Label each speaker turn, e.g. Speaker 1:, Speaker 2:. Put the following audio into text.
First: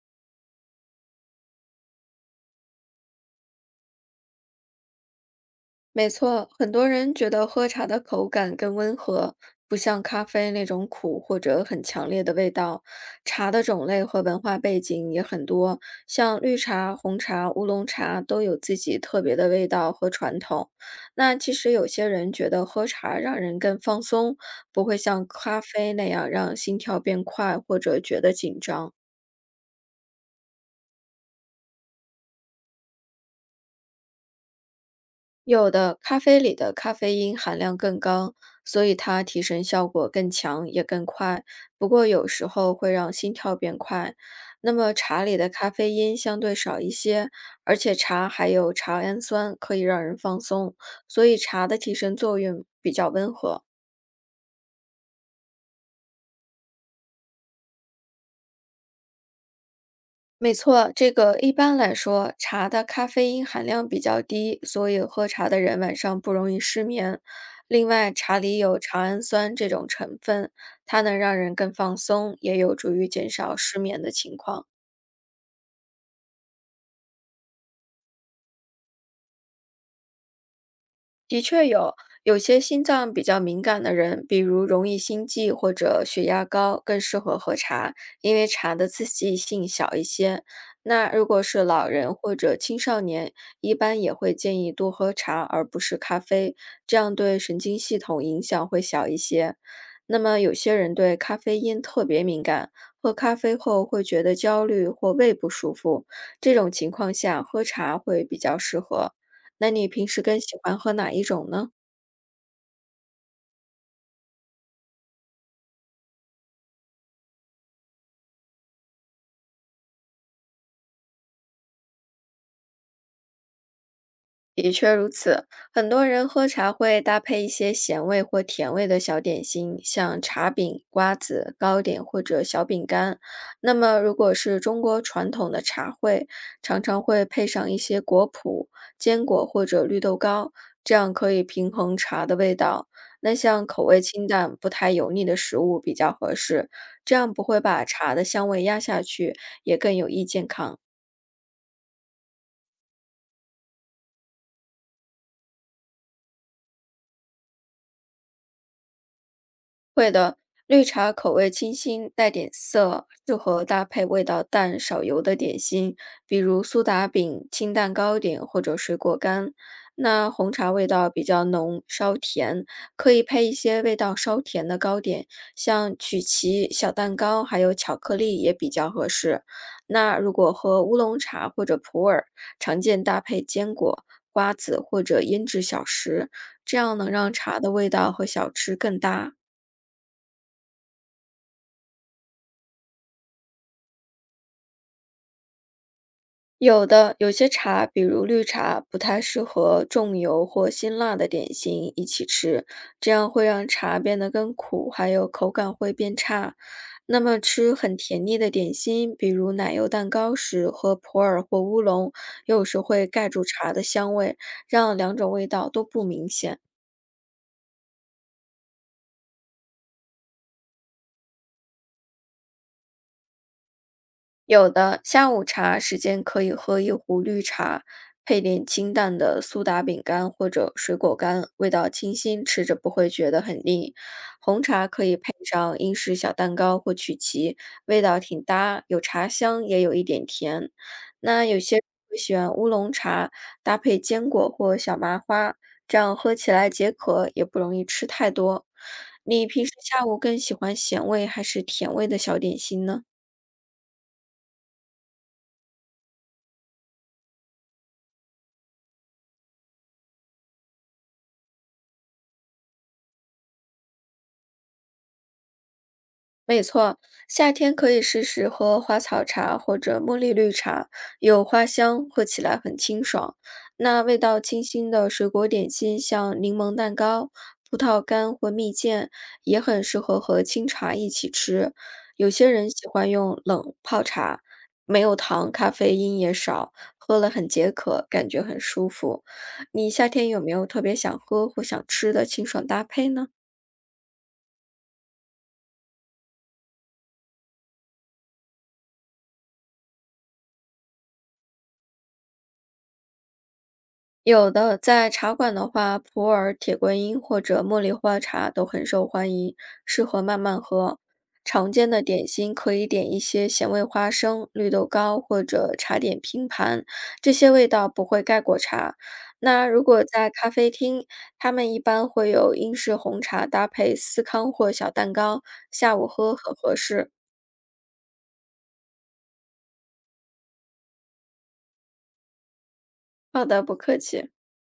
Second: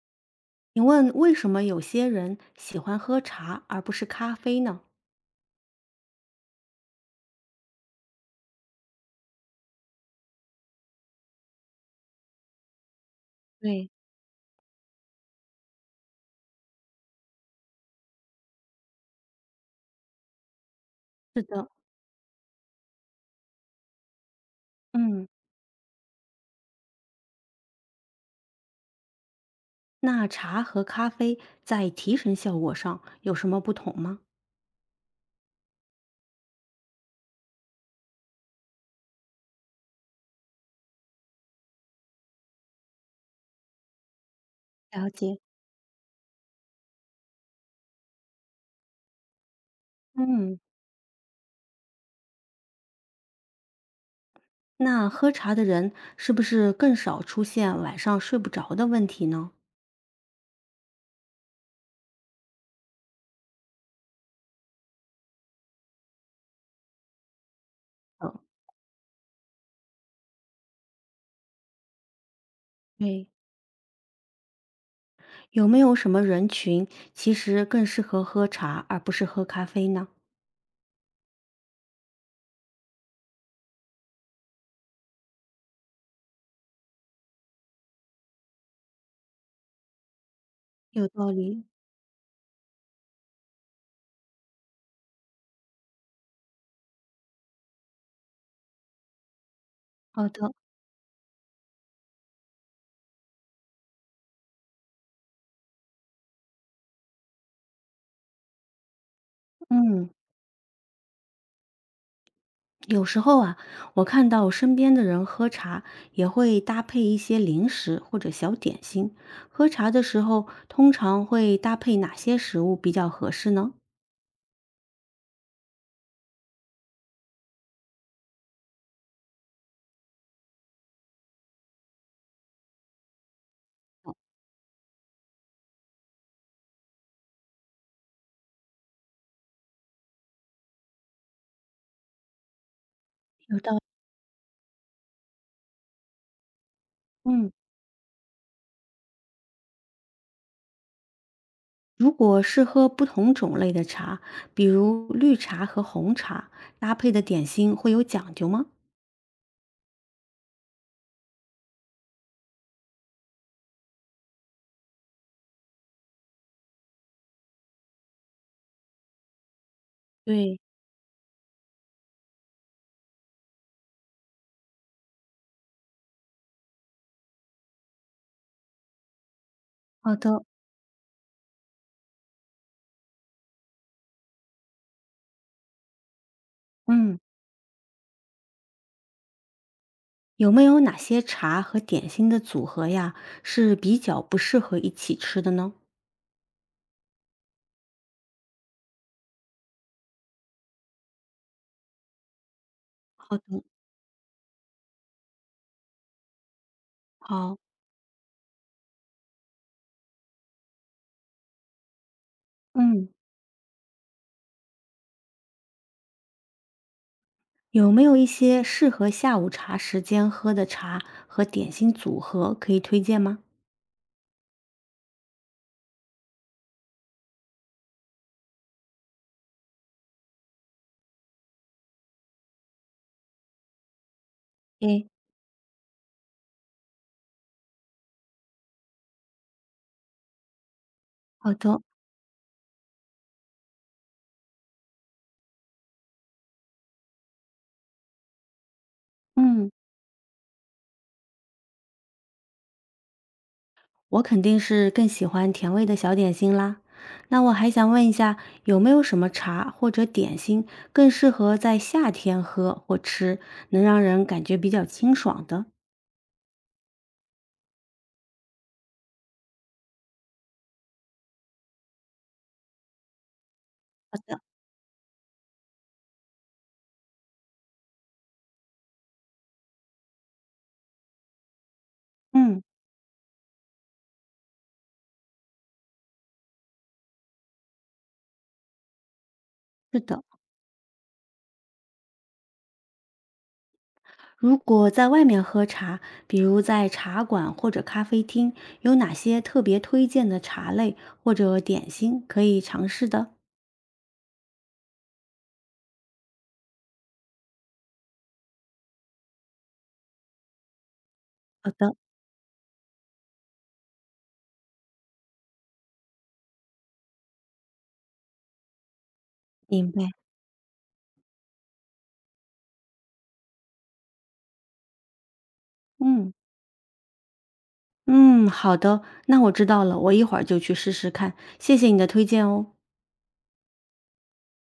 Speaker 1: 请问为什么有些人喜欢喝茶而不是咖啡呢？
Speaker 2: 没错，很多人觉得喝茶的口感更温和，不像咖啡那种苦或者很强烈的味道。茶的种
Speaker 1: 对，
Speaker 2: 类和文化背景也很多，像绿茶、红茶、乌龙茶都有自己特别的味道和传统。那
Speaker 1: 是
Speaker 2: 其
Speaker 1: 的，
Speaker 2: 实有些人觉得喝茶让人更放松，不会像
Speaker 1: 嗯，
Speaker 2: 咖啡那样让心跳变快或者觉得紧张。
Speaker 1: 那茶和咖啡在提神效果上有什么不同吗？
Speaker 2: 有的，咖啡里的咖啡因含量更高，所以它提神效果更强，也更快。不过有时候会让心跳变快。那么
Speaker 1: 了
Speaker 2: 茶
Speaker 1: 解。
Speaker 2: 里的咖啡因相对少一些，而且茶还有茶氨酸可以让人放
Speaker 1: 嗯，
Speaker 2: 松，所以茶的提神作用比较温和。
Speaker 1: 那喝茶的人是不是更少出现晚上睡不着的问题呢？
Speaker 2: 没错，这个一般来说，茶的咖啡因含量比较低，所以喝茶的人晚上不容易失眠。另外，
Speaker 1: 呃，
Speaker 2: 茶里有茶氨酸这种成分，它能让人更放松，也有助于
Speaker 1: 对，
Speaker 2: 减少失眠的情况。
Speaker 1: 有没有什么人群其实更适合喝茶而不是喝咖啡呢？
Speaker 2: 的确有，有些心脏比较敏感的人，比如容易心悸或者血压高，更适合喝茶，因为茶的刺激性小一些。
Speaker 1: 有
Speaker 2: 那如
Speaker 1: 道
Speaker 2: 果是
Speaker 1: 理。
Speaker 2: 老人或者青少年，一般也会建议多喝茶而不是咖啡，这样对神经系统影响会小一些。那
Speaker 1: 好
Speaker 2: 么
Speaker 1: 的，
Speaker 2: 有些人对咖啡因特别敏感，喝咖啡后会觉得焦虑或胃不舒服，这种情况下喝茶会比较适合。那你平
Speaker 1: 嗯。
Speaker 2: 时更喜欢喝哪一种呢？
Speaker 1: 有时候啊，我看到身边的人喝茶也会搭配一些零食或者小点心。喝茶的时候，通常会搭配哪些食物比较合适呢？
Speaker 2: 的确如此，很多人喝茶会搭配一些咸味或甜味的小点心，像茶饼、瓜子、糕点或者小饼干。那么，如果是中国传统的茶会，常常会配上一些果脯、坚果或者绿豆糕，这样可以平衡茶的味道。那像口味清淡、不太油腻的食物比较合适，这样不
Speaker 1: 嗯，
Speaker 2: 会把茶的香味压下去，也更有益健康。
Speaker 1: 如果是喝不同种类的茶，比如绿茶和红茶，搭配的点心会有讲究吗？
Speaker 2: 会的，绿茶口味清新，带点涩，适合搭配味道淡、少油的点心，比如苏打饼、清淡糕点或者水果干。那红
Speaker 1: 对，
Speaker 2: 茶味道比较浓，稍甜，可以配一些味道稍甜的糕点，像曲奇、小蛋糕，还有巧克力也比较合适。
Speaker 1: 好
Speaker 2: 那如
Speaker 1: 的。
Speaker 2: 果喝乌龙茶或者普洱，常见搭配坚果、瓜子或者腌制小食，这样能
Speaker 1: 嗯，
Speaker 2: 让茶的味道和小吃更搭。
Speaker 1: 有没有哪些茶和点心的组合呀，是比较不适合一起吃的呢？
Speaker 2: 有的，有些茶，比如绿茶，不太适合重油或辛辣的点心一起吃，这样
Speaker 1: 好
Speaker 2: 会
Speaker 1: 的，
Speaker 2: 让茶变得更苦，还有口感会变差。那么
Speaker 1: 好。
Speaker 2: 吃很甜腻的点心，比如奶油蛋糕时，喝普洱或乌龙，有时会
Speaker 1: 嗯。
Speaker 2: 盖住茶的香味，让两种味道都不明显。
Speaker 1: 有没有一些适合下午茶时间喝的茶和点心组合可以推荐吗？
Speaker 2: 有的，下午茶时间可以喝一壶绿茶，配点清淡的苏打饼干或者水果干，味道清新，吃着不会觉得很腻。红茶可
Speaker 1: 诶，
Speaker 2: 以配上英式小蛋糕或曲奇，味道挺搭，有茶香也有一点甜。那
Speaker 1: 好
Speaker 2: 有些
Speaker 1: 的，
Speaker 2: 人会喜欢乌龙茶，搭配坚果或小麻花，这样喝起来解渴，也不容易吃太多。你平
Speaker 1: 嗯，
Speaker 2: 时下午更喜欢咸味还是甜味的小点心呢？
Speaker 1: 我肯定是更喜欢甜味的小点心啦。那我还想问一下，有没有什么茶或者点心更适合在夏天喝或吃，能让人感觉比较清爽的？
Speaker 2: 没错，夏天可以试试喝花草茶或者茉莉绿茶，有花香，喝起来很清爽。那味道清新的水果点心，像柠檬蛋糕、葡萄干或蜜饯，也很适合和清茶一起吃。有些
Speaker 1: 嗯，
Speaker 2: 人喜欢用冷泡茶，没有糖，咖啡因也少，喝了很解渴，感觉很舒服。你
Speaker 1: 是
Speaker 2: 夏
Speaker 1: 的。
Speaker 2: 天有没有特别想喝或想吃的清爽搭配呢？
Speaker 1: 如果在外面喝茶，比如在茶馆或者咖啡厅，有哪些特别推荐的茶类或者点心可以尝试的？
Speaker 2: 有的，在茶馆的话，普洱铁观音或者茉莉花茶都很受欢迎，适合慢慢喝。
Speaker 1: 好
Speaker 2: 常见
Speaker 1: 的，
Speaker 2: 的点心可以点一些咸味花生、绿豆糕或者茶点拼盘，这些味道不会盖过茶。那如
Speaker 1: 明
Speaker 2: 果
Speaker 1: 白。
Speaker 2: 在咖啡厅，他们一般会有英式红茶搭配司康或小蛋糕，下午
Speaker 1: 嗯
Speaker 2: 喝很合适。
Speaker 1: 嗯，好的，那我知道了，我一会儿就去试试看。谢谢你的推荐哦。
Speaker 2: 好的，不客气。